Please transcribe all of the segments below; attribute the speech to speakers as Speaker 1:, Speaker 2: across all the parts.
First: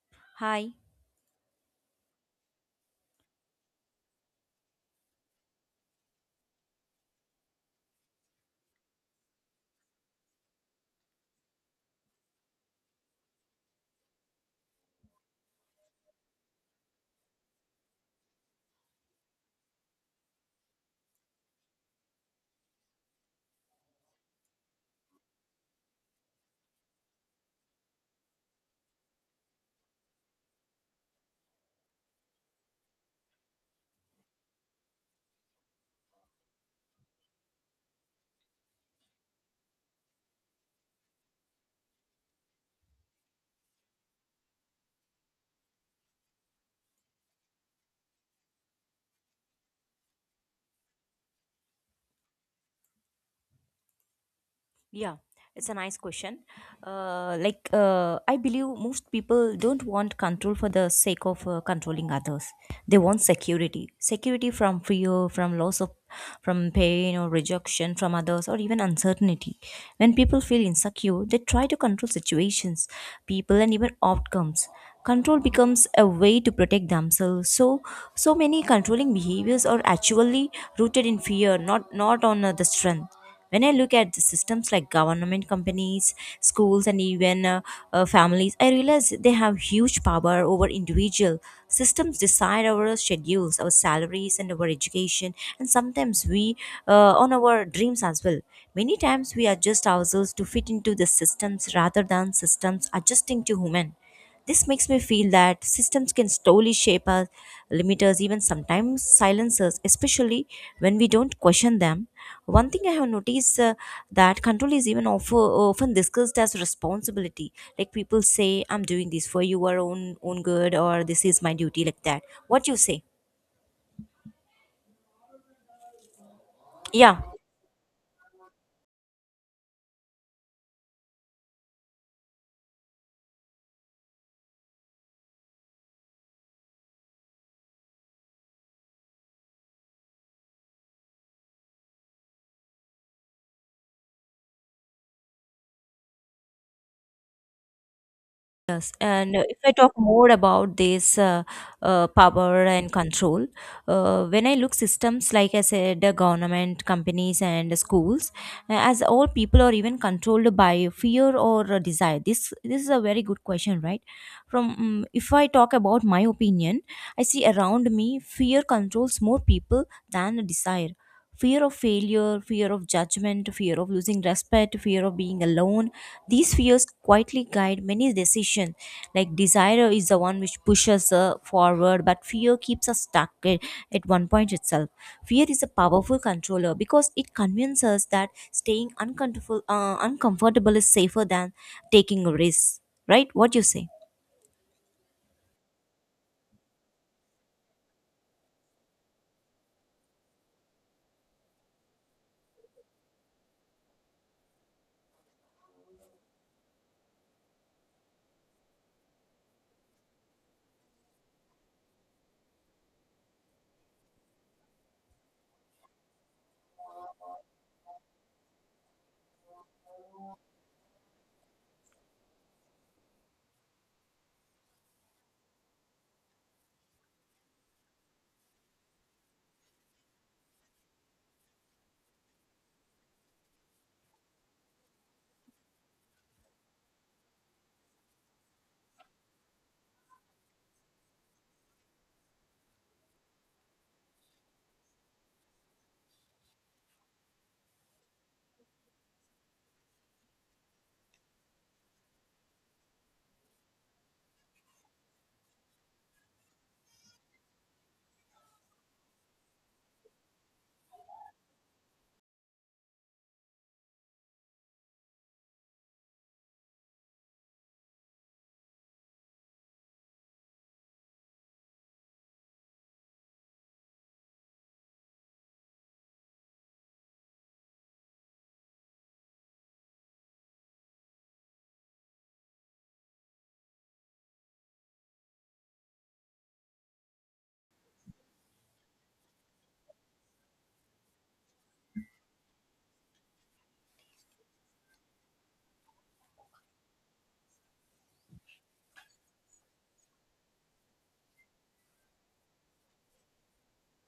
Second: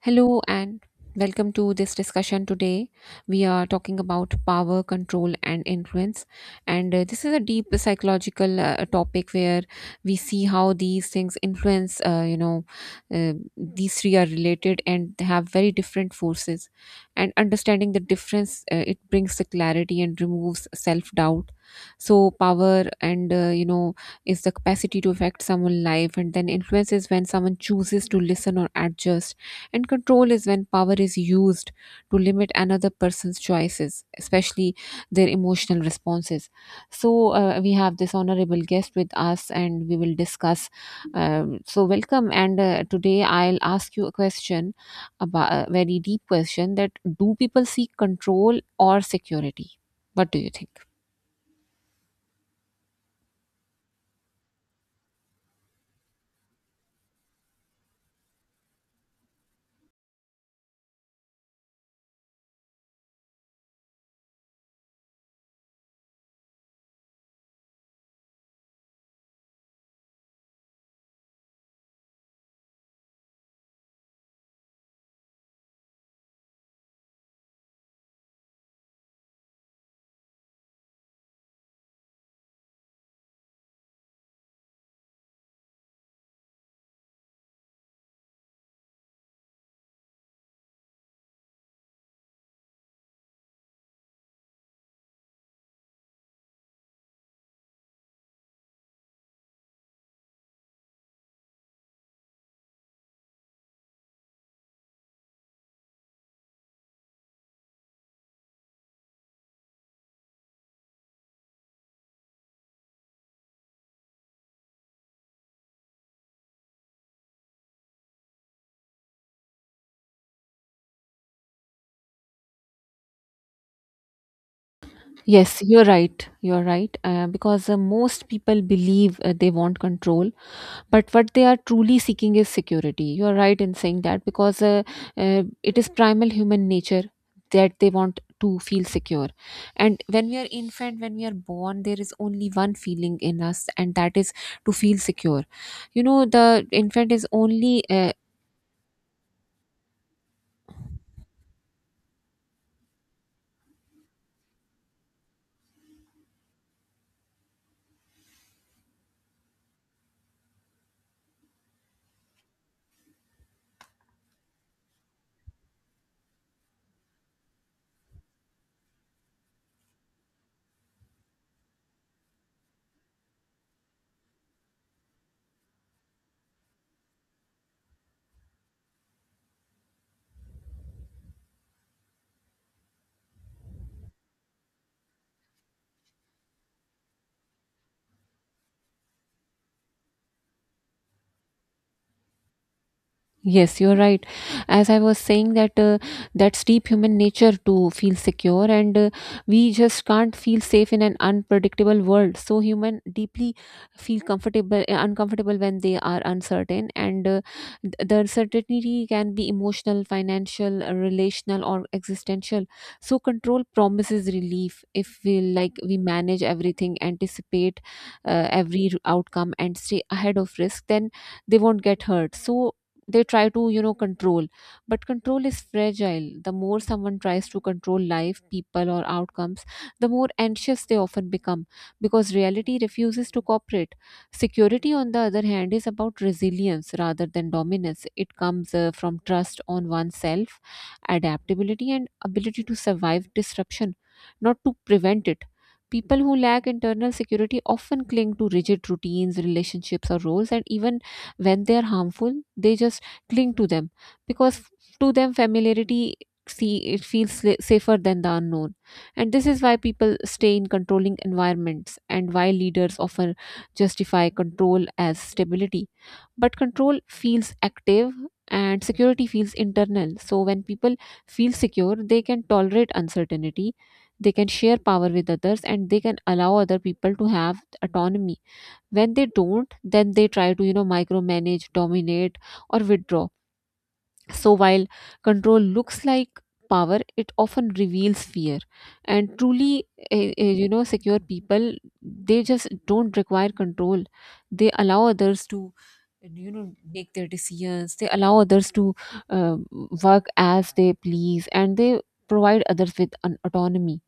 Speaker 1: Hello
Speaker 2: Hi.
Speaker 1: and welcome to this discussion today. We are talking about power, control, and influence. And this is a deep psychological topic where we see how these things influence, these three are related and they have very different forces. And understanding the difference, it brings the clarity and removes self doubt. So, power and, is the capacity to affect someone's life, and then influence is when someone chooses to listen or adjust and control is when power is used to limit another person's choices, especially their emotional responses. So, we have this honorable guest with us and we will discuss. Welcome. And today I'll ask you a question about a very deep question that do people seek control or security? What do you think?
Speaker 2: Yeah, it's a nice question. I believe most people don't want control for the sake of controlling others. They want security, security from fear, from loss of, from pain or rejection from others, or even uncertainty. When people feel insecure, they try to control situations, people, and even outcomes. Control becomes a way to protect themselves. So, so many controlling behaviors are actually rooted in fear, not on the strength. When I look at the systems like government, companies, schools, and even families, I realize they have huge power over individual. Systems decide our schedules, our salaries, and our education, and sometimes we on our dreams as well. Many times we adjust ourselves to fit into the systems rather than systems adjusting to human. This makes me feel that systems can slowly shape our limiters, even sometimes silencers, especially when we don't question them. One thing I have noticed that control is even often discussed as responsibility. Like people say, "I'm doing this for your own good," or "This is my duty," like that. What you say?
Speaker 1: Yes, you're right. You're right.
Speaker 2: Yeah.
Speaker 1: Because most people believe they want control, but what they are truly seeking is security. You are right in saying that, because it is primal human nature that they want to feel secure. And when we are infant, when we are born, there is only one feeling in us, and that is to feel secure. You know, the infant is only
Speaker 2: Yes, and if I talk more about this power and control, when I look systems like I said, the government, companies, and schools, as all people are even controlled by fear or desire. This is a very good question, right? From If I talk about my opinion, I see around me fear controls more people than desire. Fear of failure, fear of judgment, fear of losing respect, fear of being alone, these fears quietly guide many decisions. Like desire is the one which pushes forward, but fear keeps us stuck at one point itself. Fear is a powerful controller because it convinces us that staying uncomfortable is safer than taking a risk. Right? What you
Speaker 1: yes,
Speaker 2: say?
Speaker 1: you're right. As I was saying that, that's deep human nature to feel secure, and we just can't feel safe in an unpredictable world. So human deeply feel comfortable, uncomfortable when they are uncertain, and the uncertainty can be emotional, financial, relational, or existential. So control promises relief if we like we manage everything, anticipate every outcome, and stay ahead of risk. Then they won't get hurt, so they try to, you know, control. But control is fragile. The more someone tries to control life, people, or outcomes, the more anxious they often become, because reality refuses to cooperate. Security, on the other hand, is about resilience rather than dominance. It comes from trust on oneself, adaptability, and ability to survive disruption, not to prevent it. People who lack internal security often cling to rigid routines, relationships, or roles, and even when they are harmful, they just cling to them, because to them familiarity, see, it feels safer than the unknown. And this is why people stay in controlling environments and why leaders often justify control as stability. But control feels active and security feels internal. So when people feel secure, they can tolerate uncertainty, they can share power with others, and they can allow other people to have autonomy. When they don't, then they try to, you know, micromanage, dominate, or withdraw. So, while control looks like power, it often reveals fear. And truly, you know, secure people, they just don't require control. They allow others to, you know, make their decisions. They allow others to uh, work as they please, and they provide others with an autonomy.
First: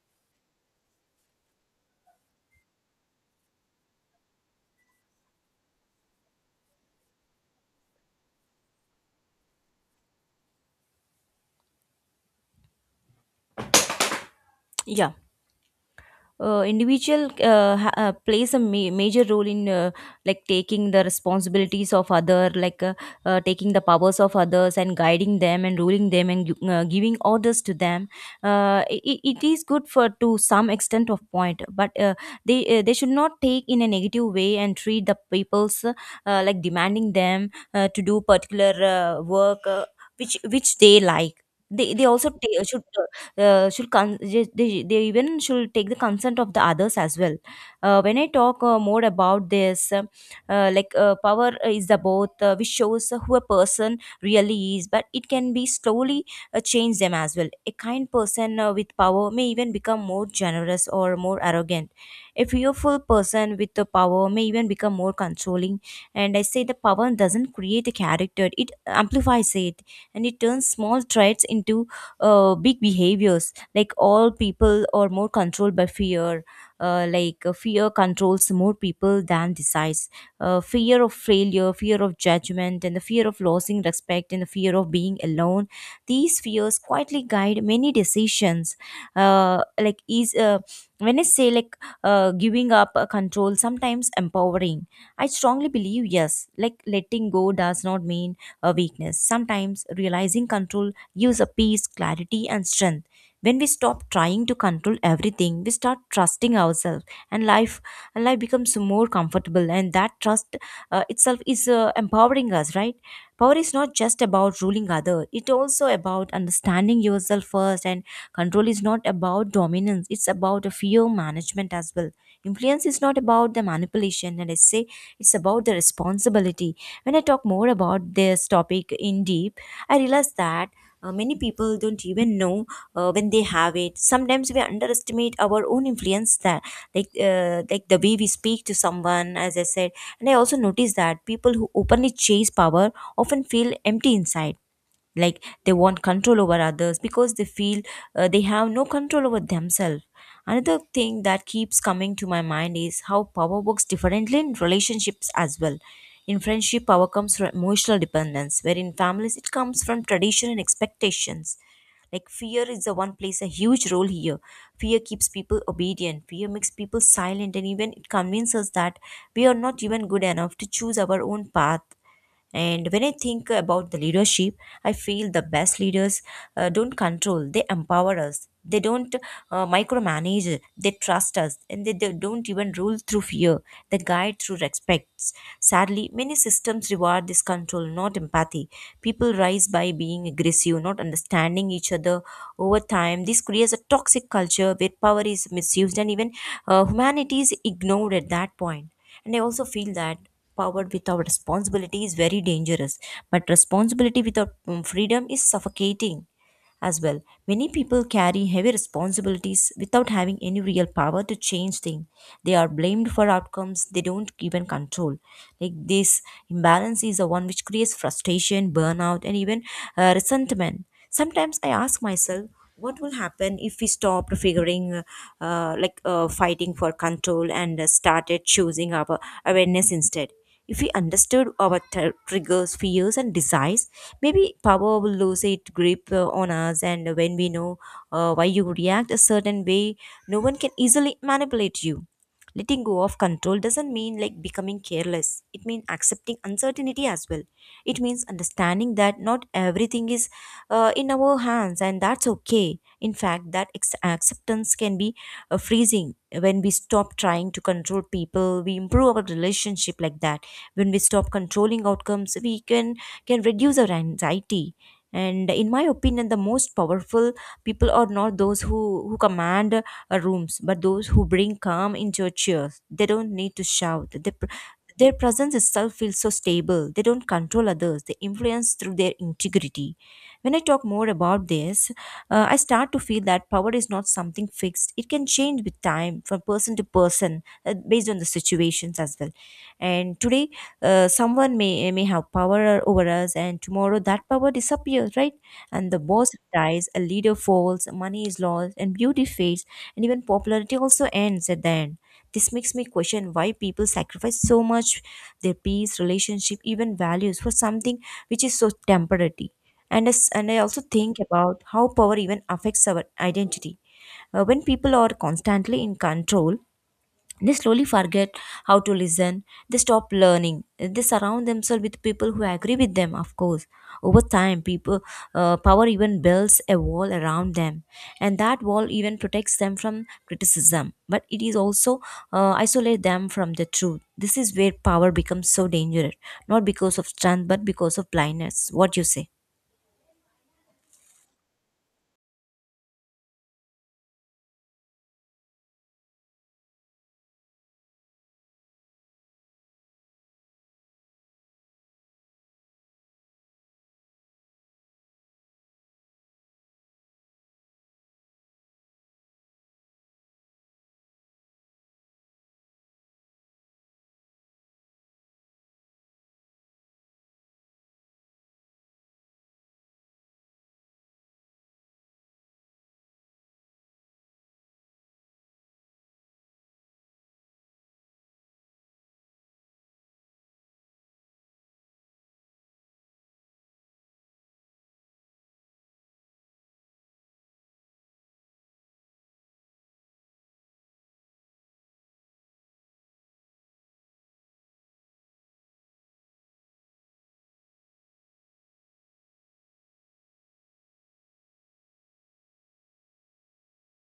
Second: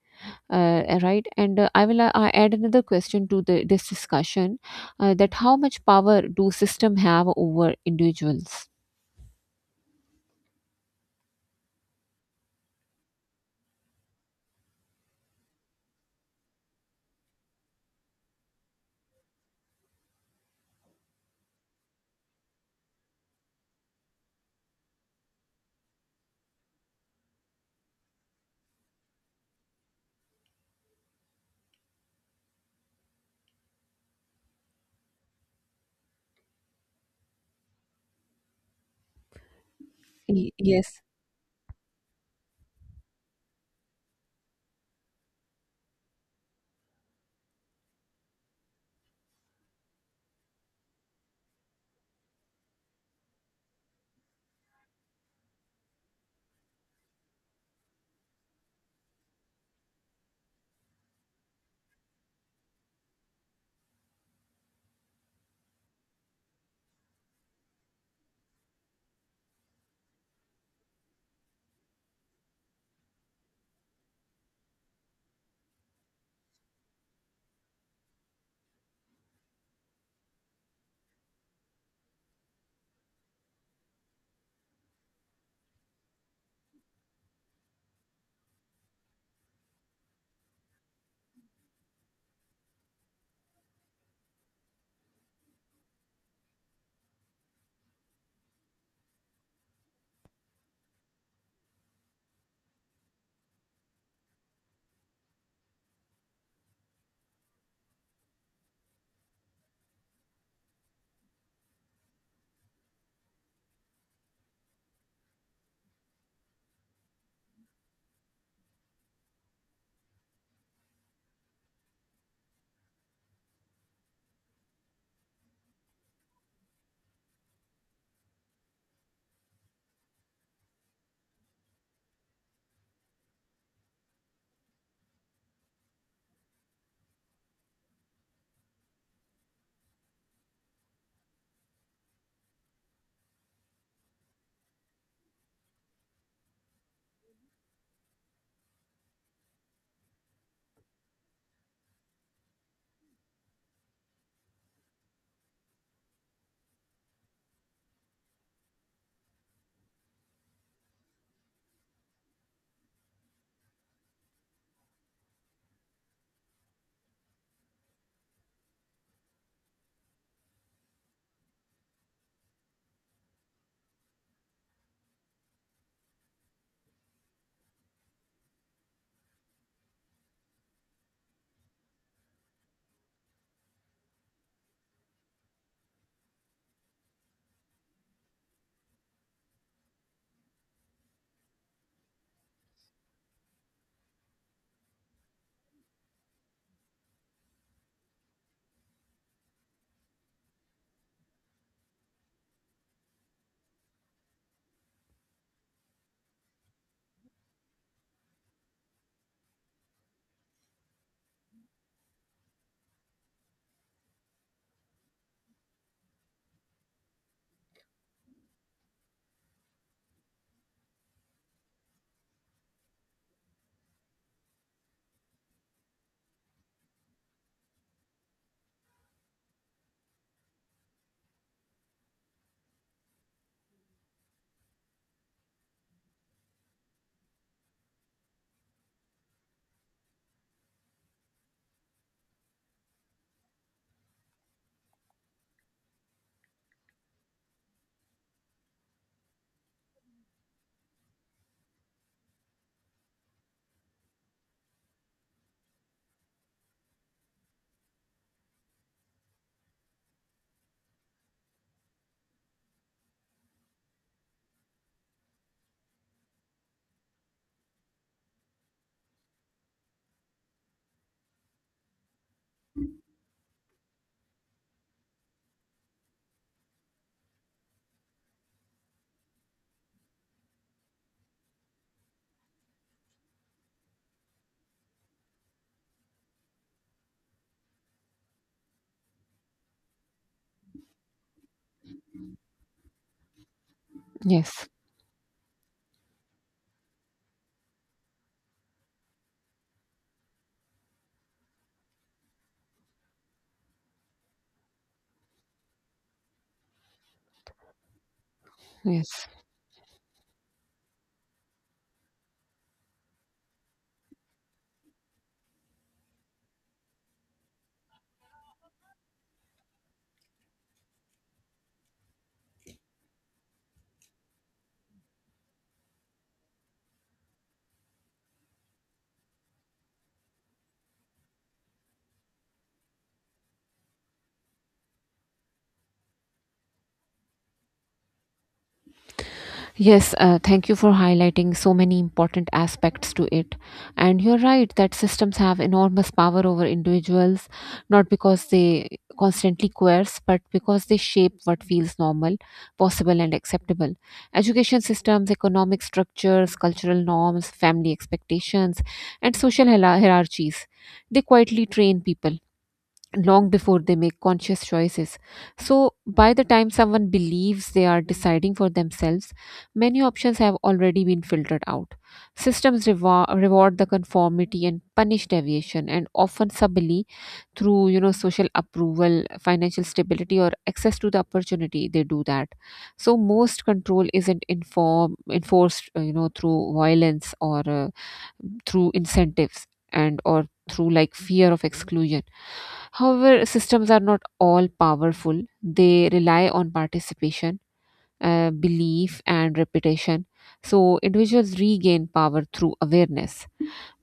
Speaker 1: Right, and I will I add another question to the, this discussion: that how much power do system have over individuals?
Speaker 2: Yeah. Individual plays a major role in like taking the responsibilities of other, like taking the powers of others and guiding them and ruling them and giving orders to them. It is good for to some extent of point, but they should not take in a negative way and treat the people's like demanding them to do particular work uh, which
Speaker 1: Y-
Speaker 2: which they
Speaker 1: yes,
Speaker 2: like. They also ta should con- they even should take the consent of the others as well. When I talk more about this, power is about which shows who a person really is, but it can be slowly change them as well. A kind person with power may even become more generous or more arrogant. A fearful person with the power may even become more controlling. And I say the power doesn't create a character, it amplifies it, and it turns small traits into big behaviors. Like all people are more controlled by fear. Fear controls more people than desires. Fear of failure, fear of judgment, and the fear of losing respect, and the fear of being alone, these fears quietly guide many decisions. Uh, like is when I say like Giving up control sometimes empowering, I strongly believe yes. Like letting go does not mean a weakness. Sometimes realizing control gives a peace, clarity, and strength. When we stop trying to control everything, we start trusting ourselves, and life becomes more comfortable. And that trust itself is empowering us, right? Power is not just about ruling others; it also about understanding yourself first. And control is not about dominance; it's about a fear management as well. Influence is not about the manipulation, and I say it's about the responsibility. When I talk more about this topic in deep, I realized that many people don't even know when they have it. Sometimes we underestimate our own influence that, like the way we speak to someone, as I said. And I also noticed that people who openly chase power often feel empty inside, like they want control over others because they feel they have no control over themselves. Another thing that keeps coming to my mind is how power works differently in relationships as well. In friendship, power comes from emotional dependence, where in families it comes from tradition and expectations. Like fear is the one plays a huge role here. Fear keeps people obedient, fear makes people silent, and even it convinces us that we are not even good enough to choose our own path. And when I think about the leadership, I feel the best leaders don't control, they empower us. They don't micromanage, they trust us, and they don't even rule through fear, they guide through respects. Sadly, many systems reward this control, not empathy. People rise by being aggressive, not understanding each other over time. This creates a toxic culture where power is misused and even humanity is ignored at that point. And I also feel that powered without responsibility is very dangerous, but responsibility without freedom is suffocating as well. Many people carry heavy responsibilities without having any real power to change things. They are blamed for outcomes they don't even control. Like this imbalance is the one which creates frustration, burnout, and even resentment. Sometimes I ask myself, what will happen if we stop figuring like fighting for control and started choosing our awareness instead? If we understood our triggers, fears, and desires, maybe power will lose its grip on us. And when we know why you react a certain way, no one can easily manipulate you. Letting go of control doesn't mean like becoming careless, it means accepting uncertainty as well. It means understanding that not everything is in our hands, and that's okay. In fact, that acceptance can be freezing. When we stop trying to control people, we improve our relationship like that. When we stop controlling outcomes, we can reduce our anxiety. And in my opinion, the most powerful people are not those who command rooms, but those who bring calm into a chair. They don't need to shout, their presence itself feels so stable. They don't control others. They influence through their integrity. When I talk more about this, I start to feel that power is not something fixed. It can change with time from person to person based on the situations as well. And today, someone may have power over us, and tomorrow that power
Speaker 1: yes.
Speaker 2: disappears, right? And the boss dies, a leader falls, money is lost, and beauty fades, and even popularity also ends at the end. This makes me question why people sacrifice so much, their peace, relationship, even values for something which is so
Speaker 1: Yes,
Speaker 2: temporary. And I also think about how power even affects our identity. When people are constantly in control, they slowly forget how to listen. They stop learning. They surround themselves with people who agree with them, of course. Over time, people power even builds a wall around them, and that wall even protects them from criticism. But it is also isolate them from the truth. This is where power becomes so dangerous, not because of strength, but because of blindness. What you say?
Speaker 1: yes. Thank you for highlighting so many important aspects to it. And you're right that systems have enormous power over individuals, not because they constantly coerce, but because they shape what feels normal, possible, and acceptable. Education systems, economic structures, cultural norms, family expectations, and social hierarchies. They quietly train people long before they make conscious choices. So, by the time someone believes they are deciding for themselves, many options have already been filtered out. Systems reward the conformity and punish deviation, and often subtly through, you know, social approval, financial stability, or access to the opportunity. They do that. So most control isn't inform enforced, you know, through violence, or through incentives, and or through like fear of exclusion. However, systems are not all powerful. They rely on participation, belief, and reputation. So individuals regain power through awareness,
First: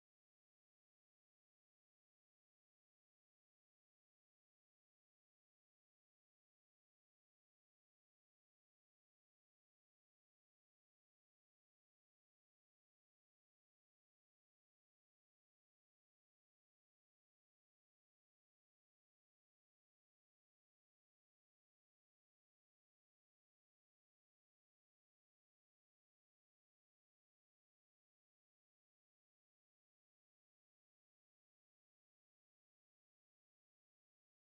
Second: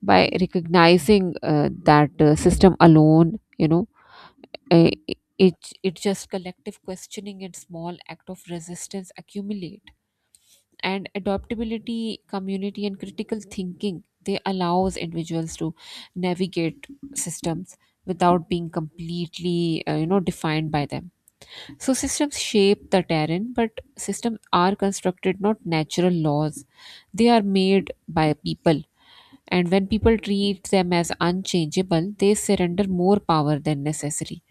Speaker 1: by recognizing that system alone, you know, uh, it it just collective questioning and small act of resistance accumulate. And adaptability, community, and critical thinking, they allows individuals to navigate systems without being completely, you know, defined by them. So systems shape the terrain, but systems are constructed, not natural laws. They are made by people, and when people treat them as unchangeable, they surrender more power than necessary.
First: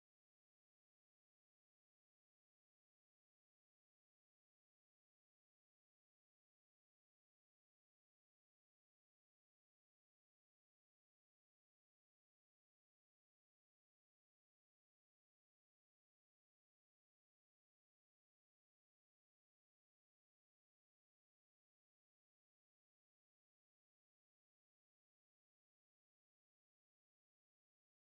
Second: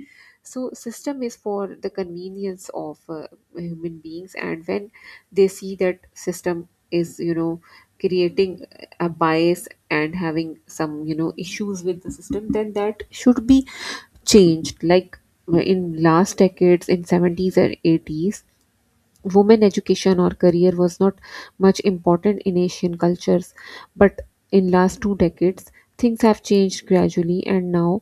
Speaker 1: So system is for the convenience of human beings, and when they see that system is, you know, creating a bias and having some, you know, issues with the system, then that should be changed. Like in last decades, in '70s and '80s, women education or career was not much important in Asian cultures, but in last two decades things have changed gradually, and now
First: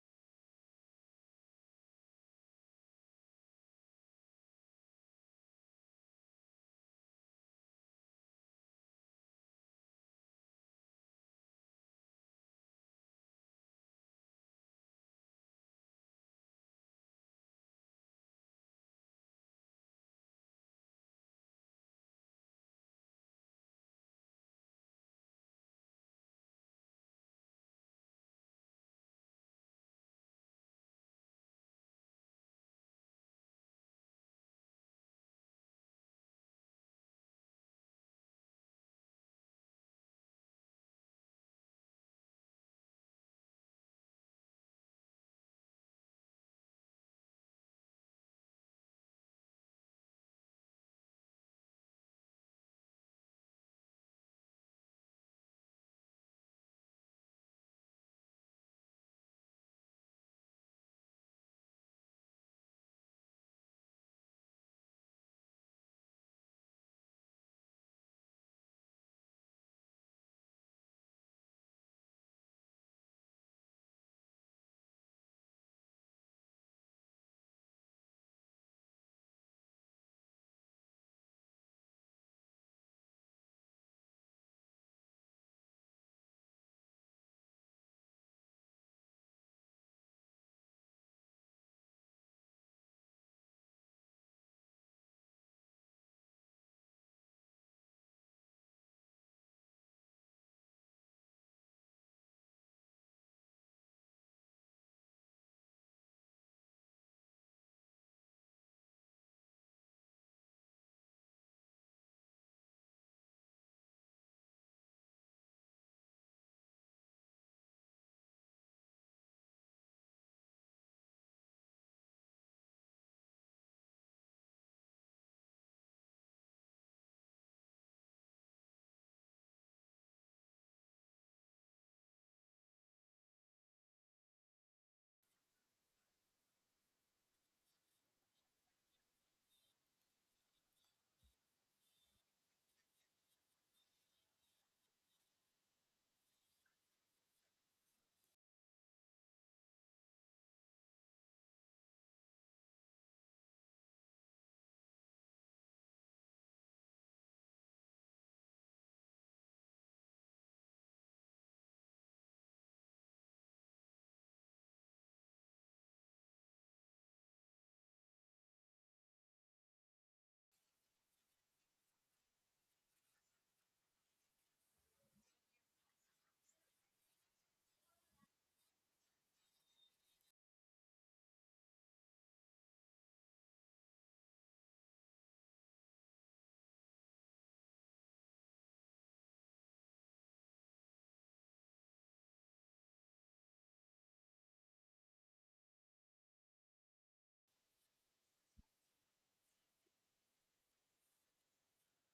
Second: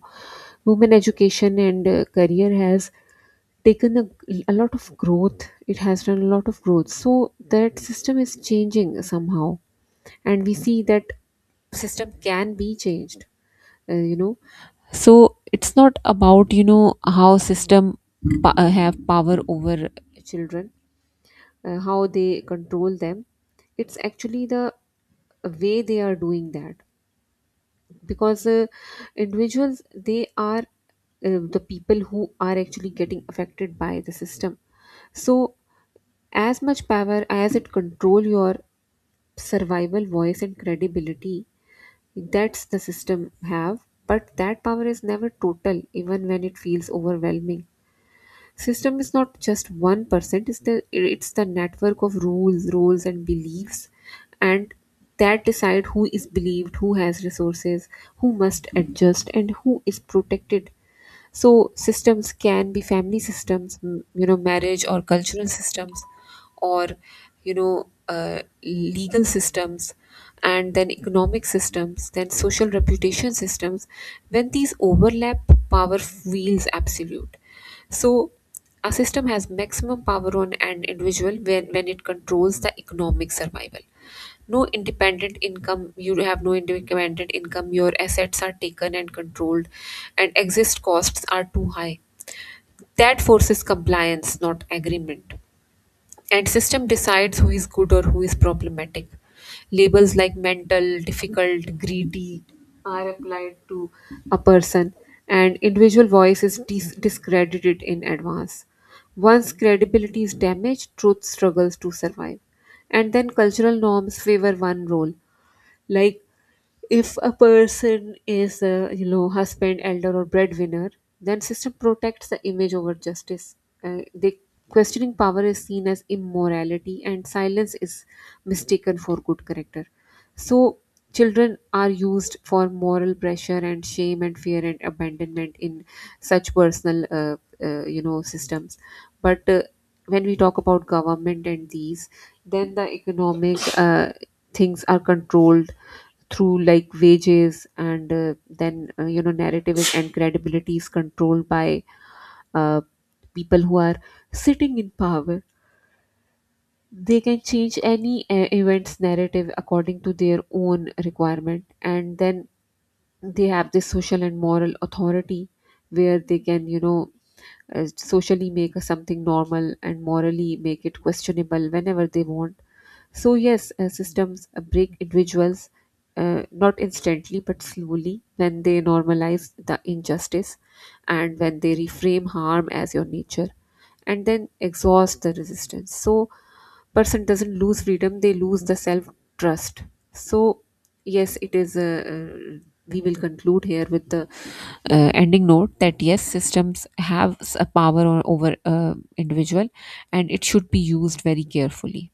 Speaker 1: women education and career has taken a lot of growth. It has done a lot of growth. So that system is changing somehow, and we see that system can be changed. You know, so it's not about, you know, how system have power over children, how they control them. It's actually the way they are doing that, because individuals, they are the people who are actually getting affected by the system. So as much power as it control your survival, voice, and credibility, that's the system have. But that power is never total, even when it feels overwhelming. System is not just one person. It's the, it's the network of rules, roles, and beliefs, and that decide who is believed, who has resources, who must adjust, and who is protected. So systems can be family systems, you know, marriage, or cultural systems, or, you know, legal systems, and then economic systems, then social reputation systems. When these overlap, power feels absolute. So a system has maximum power on an individual when it controls the economic survival. No independent income. You have no independent income, your assets are taken and controlled, and exist costs are too high. That forces compliance, not agreement. And system decides who is good or who is problematic. Labels like mental, difficult, greedy are applied to a person, and individual voice is discredited in advance. Once credibility is damaged, truth struggles to survive. And then cultural norms favor one role, like if a person is, you know, husband, elder, or breadwinner, then system protects the image over justice. The questioning power is seen as immorality, and silence is mistaken for good character. So children are used for moral pressure and shame and fear and abandonment in such personal, you know, systems. But when we talk about government and these, then the economic things are controlled through like wages, and then you know, narrative is and credibility is controlled by uh, people who are sitting in power. They can change any event's narrative according to their own requirement, and then they have this social and moral authority where they can, you know, socially make something normal and morally make it questionable whenever they want. So, yes, systems break individuals, not instantly but slowly, when they normalize the injustice, and when they reframe harm as your nature, and then exhaust the resistance. So, person doesn't lose freedom, they lose the self trust. So, yes it is, uh, we will conclude here with the ending note that yes systems have a power over individual, and it should be used very carefully.